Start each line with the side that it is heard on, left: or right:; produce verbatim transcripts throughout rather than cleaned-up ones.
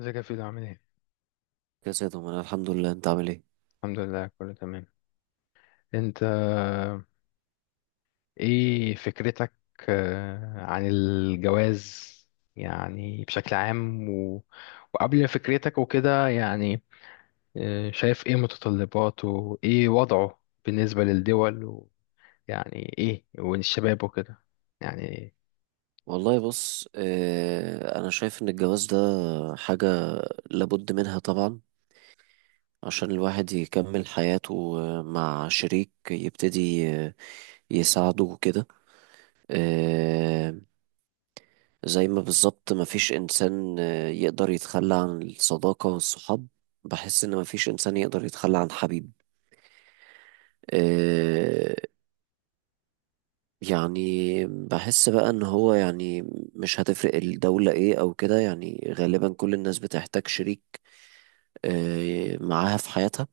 left: ازيك يا فيلو؟ عامل ايه؟
right: كذا يا دومان، الحمد لله، انت عامل ايه؟
left: الحمد لله كله تمام. انت، ايه فكرتك؟ آه، عن الجواز، يعني بشكل عام، و... وقبل فكرتك وكده يعني. آه، شايف ايه متطلباته، ايه وضعه بالنسبة للدول، ويعني ايه والشباب وكده يعني.
right: والله، بص، اه انا شايف ان الجواز ده حاجة لابد منها طبعا، عشان الواحد يكمل حياته آه، مع شريك يبتدي آه، يساعده وكده. اه زي ما بالظبط مفيش انسان آه، يقدر يتخلى عن الصداقة والصحاب. بحس ان مفيش انسان يقدر يتخلى عن حبيب. آه، يعني بحس بقى ان هو، يعني، مش هتفرق الدولة ايه او كده، يعني غالبا كل الناس بتحتاج شريك آه، معاها في حياتها.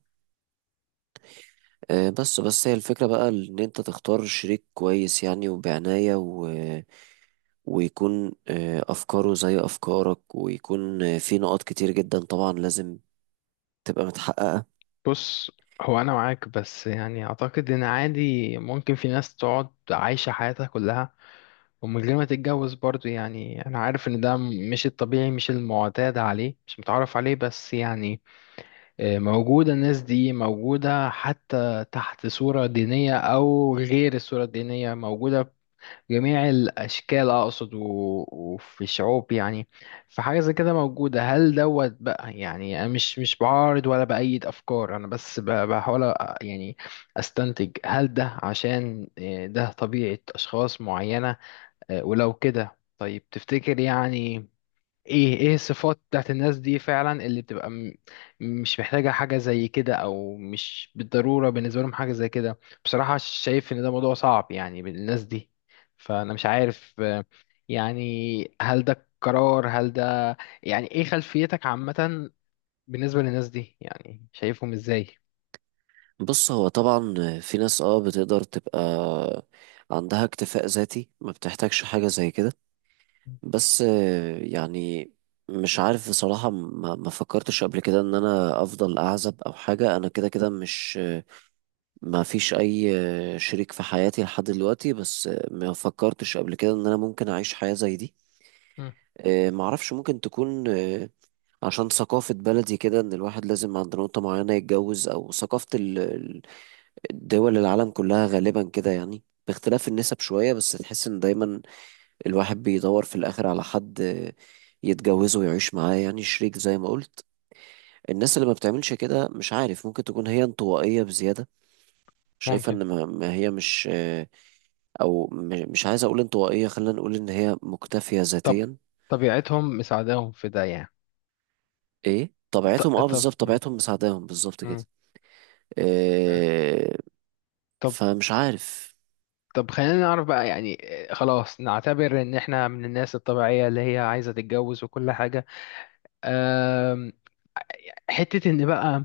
right: آه، بس بس هي الفكرة بقى ان انت تختار شريك كويس يعني، وبعناية و... ويكون آه، افكاره زي افكارك، ويكون آه، في نقاط كتير جدا طبعا لازم تبقى متحققة.
left: بص، هو انا معاك بس يعني اعتقد ان عادي ممكن في ناس تقعد عايشة حياتها كلها ومن غير ما تتجوز برضو. يعني انا عارف ان ده م- مش الطبيعي، مش المعتاد عليه، مش متعرف عليه، بس يعني آه، موجودة. الناس دي موجودة حتى تحت صورة دينية او غير الصورة الدينية، موجودة في جميع الاشكال اقصد، و- وفي الشعوب يعني. فحاجة زي كده موجودة. هل دوت بقى يعني. انا مش مش بعارض ولا بأيد افكار، انا بس ب- بحاول أ- يعني استنتج هل ده عشان آه، ده طبيعة اشخاص معينة؟ آه، ولو كده طيب، تفتكر يعني ايه ايه الصفات بتاعت الناس دي فعلا اللي بتبقى م- مش محتاجة حاجة زي كده، او مش بالضرورة بالنسبة لهم حاجة زي كده؟ بصراحة شايف ان ده موضوع صعب يعني بالناس دي. فانا مش عارف آه، يعني، هل ده قرار؟ هل ده يعني؟ ايه خلفيتك عامة بالنسبة للناس دي؟ يعني شايفهم ازاي؟
right: بص، هو طبعا في ناس اه بتقدر تبقى عندها اكتفاء ذاتي، ما بتحتاجش حاجة زي كده. بس، آه، يعني، مش عارف بصراحة. ما, ما فكرتش قبل كده ان انا افضل اعزب او حاجة، انا كده كده مش، آه، ما فيش اي، آه، شريك في حياتي لحد دلوقتي. بس آه، ما فكرتش قبل كده ان انا ممكن اعيش حياة زي دي.
left: مم،
right: آه، ما اعرفش، ممكن تكون آه، عشان ثقافة بلدي كده، ان الواحد لازم عند نقطة معينة يتجوز، او ثقافة ال- ال- الدول العالم كلها غالبا كده، يعني باختلاف النسب شوية، بس تحس ان دايما الواحد بيدور في الآخر على حد يتجوزه ويعيش معاه، يعني شريك زي ما قلت. الناس اللي ما بتعملش كده، مش عارف، ممكن تكون هي انطوائية بزيادة، شايفة
left: ممكن.
right: ان ما ما هي مش، او م- مش عايز اقول انطوائية، خلينا نقول ان هي مكتفية
left: طب،
right: ذاتيا.
left: طبيعتهم مساعداهم في ده يعني؟
right: ايه،
left: ط-
right: طبيعتهم، اه
left: طب.
right: بالظبط،
left: مم.
right: طبيعتهم مساعداهم، بالظبط كده.
left: مم.
right: إيه؟ فمش عارف.
left: طب خلينا نعرف بقى يعني، آه، خلاص نعتبر ان احنا من الناس الطبيعية اللي هي عايزة تتجوز وكل حاجة. آم، حتة ان بقى،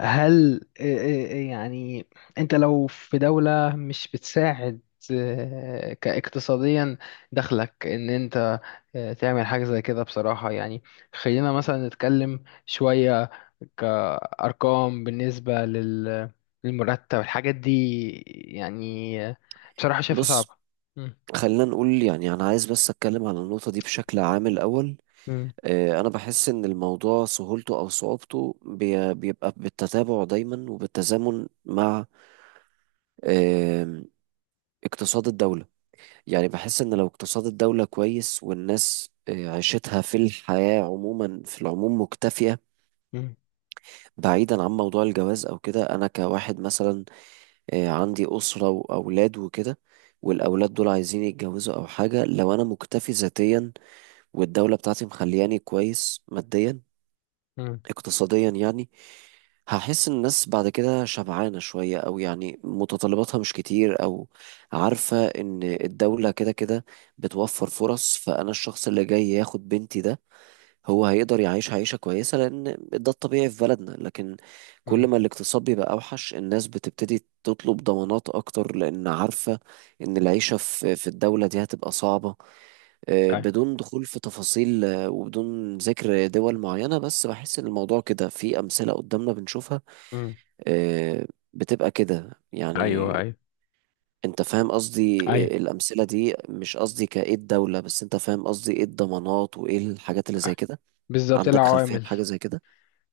left: هل آه، آه، آه، يعني، انت لو في دولة مش بتساعد آه، كاقتصاديا دخلك، ان انت آه، تعمل حاجة زي كده؟ بصراحة يعني. خلينا مثلا نتكلم شوية كأرقام بالنسبة لل- للمرتب، الحاجات دي، يعني آه، بصراحة شايفها
right: بص،
left: صعبة.
right: خلينا نقول يعني، انا عايز بس اتكلم على النقطة دي بشكل عام الاول.
left: مم.
right: آه، انا بحس ان الموضوع سهولته او صعوبته بي- بيبقى بالتتابع دايما وبالتزامن مع، آم، اقتصاد الدولة. يعني بحس ان لو اقتصاد الدولة كويس والناس آه، عيشتها في الحياة عموما، في العموم مكتفية.
left: مم.
right: بعيدا عن موضوع الجواز او كده، انا كواحد مثلا آه، عندي أسرة واولاد وكده، والأولاد دول عايزين يتجوزوا أو حاجة، لو أنا مكتفي ذاتيا والدولة بتاعتي مخلياني كويس ماديا
left: مم.
right: اقتصاديا يعني، هحس ان الناس بعد كده شبعانة شوية، او يعني متطلباتها مش كتير، او عارفة ان الدولة كده كده بتوفر فرص. فانا الشخص اللي جاي ياخد بنتي ده، هو هيقدر يعيش عيشة كويسة لان ده الطبيعي في بلدنا. لكن كل
left: مم.
right: ما الاقتصاد بيبقى اوحش، الناس بتبتدي تطلب ضمانات اكتر، لان عارفة ان العيشة في في الدولة دي هتبقى صعبة. آه،
left: أي.
right: بدون دخول في تفاصيل، آه، وبدون ذكر دول معينة، بس بحس إن الموضوع كده، في أمثلة قدامنا بنشوفها
left: مم.
right: آه، بتبقى كده يعني.
left: ايوه، ايوه،
right: أنت فاهم قصدي؟
left: ايوه،
right: آه، الأمثلة دي مش قصدي كإيه الدولة، بس أنت فاهم قصدي إيه الضمانات وإيه الحاجات اللي زي كده.
left: بالظبط
right: عندك خلفية
left: العوامل.
right: بحاجة زي كده؟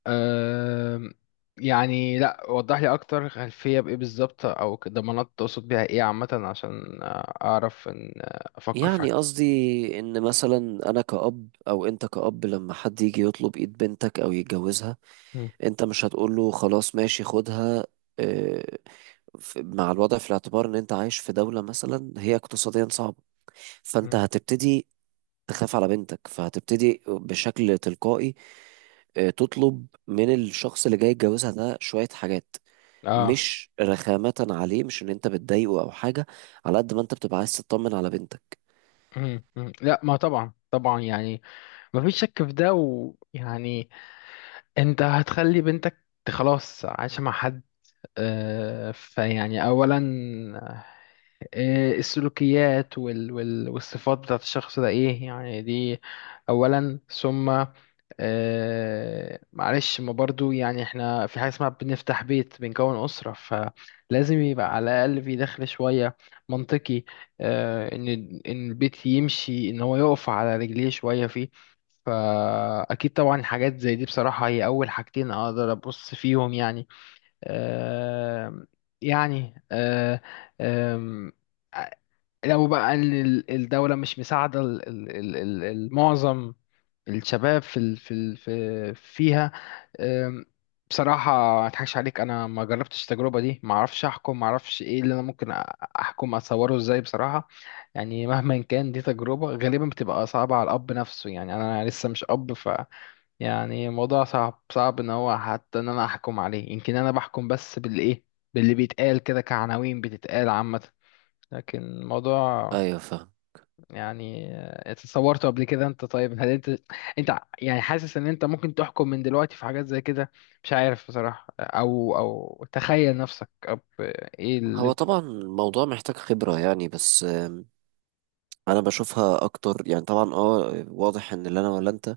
left: أم... يعني لا، وضح لي اكتر. خلفيه بايه بالظبط، او ك- ضمانات، تقصد بيها ايه عامه، عشان آه، اعرف ان آه، افكر في حاجه.
right: يعني قصدي إن مثلا أنا كأب أو أنت كأب، لما حد يجي يطلب إيد بنتك أو يتجوزها،
left: مم.
right: أنت مش هتقول له خلاص ماشي خدها. آه، ف- مع الوضع في الاعتبار ان انت عايش في دولة مثلا هي اقتصاديا صعبة، فانت
left: مم.
right: هتبتدي تخاف على بنتك، فهتبتدي بشكل تلقائي آه، تطلب من الشخص اللي جاي يتجوزها ده شوية حاجات،
left: اه.
right: مش رخامة عليه، مش ان انت بتضايقه او حاجة، على قد ما انت بتبقى عايز تطمن على بنتك.
left: مم. مم. لا، ما طبعا، طبعا يعني ما فيش شك في ده. ويعني انت هتخلي بنتك ت- خلاص عايشه مع حد، آه، فيعني اولا، إيه السلوكيات وال وال والصفات بتاعت الشخص ده؟ ايه يعني دي اولا. ثم آه معلش، ما برضو يعني احنا في حاجة اسمها بنفتح بيت، بنكون أسرة، فلازم يبقى على الأقل في دخل شوية منطقي آه ان ان البيت يمشي، ان هو يقف على رجليه شوية فيه. فأكيد طبعا حاجات زي دي، بصراحة هي أول حاجتين أقدر أبص فيهم يعني. آه يعني آه آه لو بقى ال- ال- الدولة مش مساعدة ال- ال- ال- ال- المعظم، الشباب في ال- في ال- في فيها، أم، بصراحة ما اضحكش عليك، انا ما جربتش التجربة دي، ما اعرفش احكم، ما اعرفش ايه اللي انا ممكن أ- احكم، اتصوره ازاي بصراحة. يعني مهما كان دي تجربة غالبا بتبقى صعبة على الاب نفسه يعني. انا لسه مش اب، ف يعني الموضوع صعب صعب ان هو حتى ان انا احكم عليه. يمكن انا بحكم بس بالايه، باللي بيتقال كده كعناوين بتتقال عامة. لكن الموضوع
right: ايوه، فاهم.
left: يعني آه، اتصورته قبل كده انت؟ طيب هل انت، انت ع- يعني حاسس ان انت ممكن تحكم من دلوقتي في حاجات زي كده؟ مش عارف بصراحة، او او تخيل نفسك أب... ايه اللي
right: هو
left: انت؟
right: طبعا الموضوع محتاج خبرة يعني، بس آه، انا بشوفها اكتر، يعني طبعا اه واضح ان اللي انا ولا انت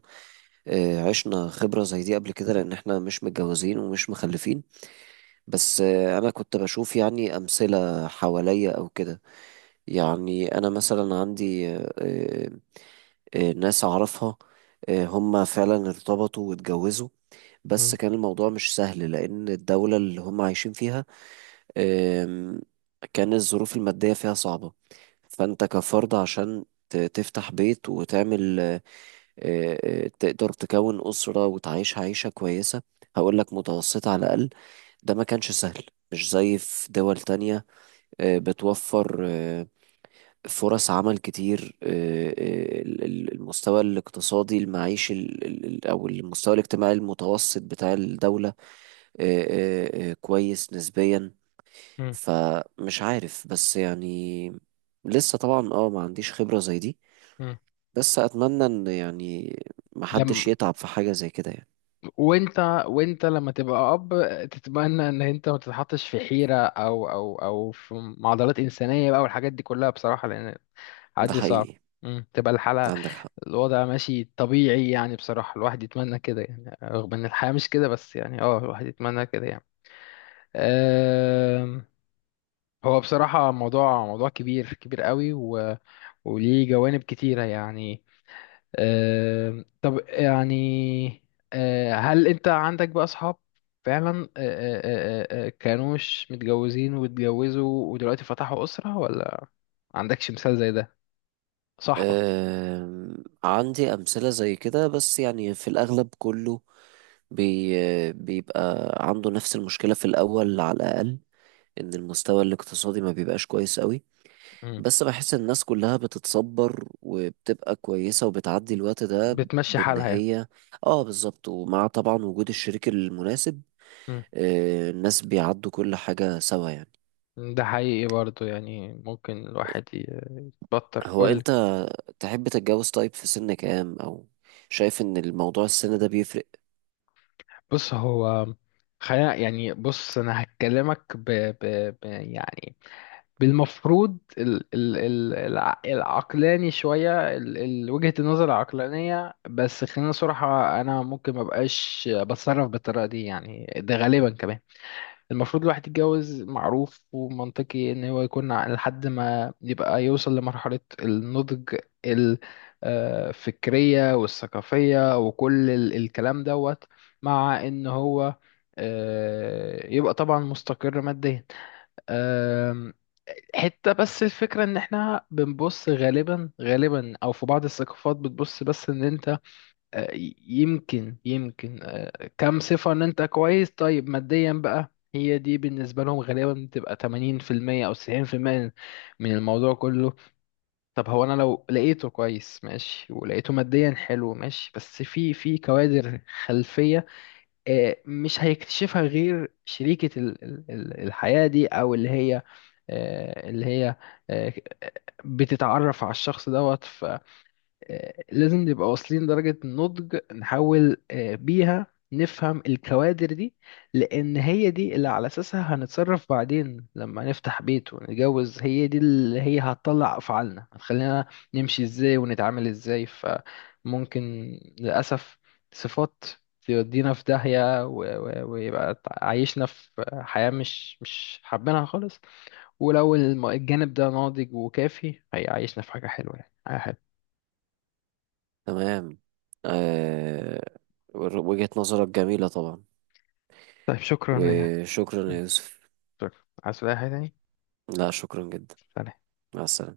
right: آه، عشنا خبرة زي دي قبل كده، لأن احنا مش متجوزين ومش مخلفين. بس آه، أنا كنت بشوف يعني أمثلة حواليا أو كده. يعني أنا مثلا عندي آه، آه، آه، ناس أعرفها، آه، هم فعلا ارتبطوا واتجوزوا، بس
left: مم.
right: كان الموضوع مش سهل لأن الدولة اللي هم عايشين فيها، آم، كان الظروف المادية فيها صعبة. فأنت كفرد، عشان ت- تفتح بيت وتعمل، آه، آه، تقدر تكون أسرة وتعيش عيشة كويسة، هقول لك متوسطة على الأقل، ده ما كانش سهل، مش زي في دول تانية آه، بتوفر آه، فرص عمل كتير. آه، آه، ال- ال- المستوى الاقتصادي المعيشي ال- ال- ال- أو المستوى الاجتماعي المتوسط بتاع الدولة، آه، آه، آه، كويس نسبيا.
left: مم.
right: فمش عارف، بس يعني لسه طبعا اه ما عنديش خبرة زي دي،
left: مم.
right: بس أتمنى إن يعني محدش
left: لم...
right: يتعب في حاجة زي كده يعني.
left: وانت وانت لما تبقى اب، تتمنى ان انت ما تتحطش في حيرة او او او في معضلات انسانية بقى والحاجات دي كلها، بصراحة لان
right: ده
left: عادي صعب.
right: حقيقي.
left: مم. تبقى الحلقة،
right: عندك حق.
left: الوضع ماشي طبيعي يعني. بصراحة الواحد يتمنى كده يعني، رغم ان الحياة مش كده، بس يعني اه الواحد يتمنى كده يعني. أم، هو بصراحة موضوع موضوع كبير كبير قوي، و... وليه جوانب كتيرة يعني. أم، طب يعني، أه، هل انت عندك بقى اصحاب فعلا أه، أه، أه، أه، كانوش متجوزين واتجوزوا ودلوقتي فتحوا أسرة، ولا عندكش مثال زي ده صاحبك؟
right: أم، عندي أمثلة زي كده، بس يعني في الأغلب كله بي بيبقى عنده نفس المشكلة في الأول على الأقل، إن المستوى الاقتصادي ما بيبقاش كويس قوي، بس بحس الناس كلها بتتصبر وبتبقى كويسة وبتعدي الوقت ده
left: بتمشي
right: بإن
left: حالها يعني.
right: هي، آه بالظبط، ومع طبعا وجود الشريك المناسب.
left: مم.
right: أه، الناس بيعدوا كل حاجة سوا يعني.
left: ده حقيقي برضو يعني، ممكن الواحد ي- يتبطر.
right: هو
left: قول.
right: أنت تحب تتجوز؟ طيب، في سن كام؟ او شايف ان الموضوع السن ده بيفرق؟
left: بص هو، خلينا يعني. بص، انا هكلمك ب... ب... ب... يعني بالمفروض ال... ال... ال... الع- العقلاني شوية، ال... ال... وجهة النظر العقلانية. بس خلينا صراحة، انا ممكن مبقاش بتصرف بالطريقة دي يعني. ده غالبا كمان المفروض الواحد يتجوز معروف ومنطقي ان هو يكون ع- لحد ما يبقى يوصل لمرحلة النضج الفكرية والثقافية وكل ال- الكلام دوت، مع ان هو آه، يبقى طبعا مستقر ماديا. آم، حتة، بس الفكرة ان احنا بنبص غالبا غالبا او في بعض الثقافات بتبص، بس ان انت آه، ي- يمكن يمكن آه، كم صفة، ان انت كويس طيب ماديا بقى. هي دي بالنسبة لهم غالبا بتبقى تمانين في المية او تسعين في المية من الموضوع كله. طب هو انا لو لقيته كويس ماشي، ولقيته ماديا حلو ماشي، بس في في كوادر خلفية آه، مش هيكتشفها غير شريكة ال- ال- ال- الحياة دي، او اللي هي آه، اللي هي آه، بتتعرف على الشخص دوت. آه، لازم نبقى واصلين درجة النضج، نحاول آه، بيها نفهم الكوادر دي، لأن هي دي اللي على أساسها هنتصرف بعدين لما نفتح بيت ونتجوز. هي دي اللي هي هتطلع أفعالنا، هتخلينا نمشي إزاي ونتعامل إزاي. فممكن للأسف صفات تودينا في داهية و- و- ويبقى عايشنا في حياة مش مش حابينها خالص. ولو الم- الجانب ده ناضج وكافي، هيعيشنا في حاجة حلوة يعني، حاجة حلوة.
right: تمام. آه... وجهة نظرك جميلة طبعا.
left: طيب شكرا يعني.
right: وشكرا يا يوسف.
left: شكرا، عايز تقول أي حاجة تاني؟
right: لا، شكرا جدا.
left: سلام.
right: مع السلامة.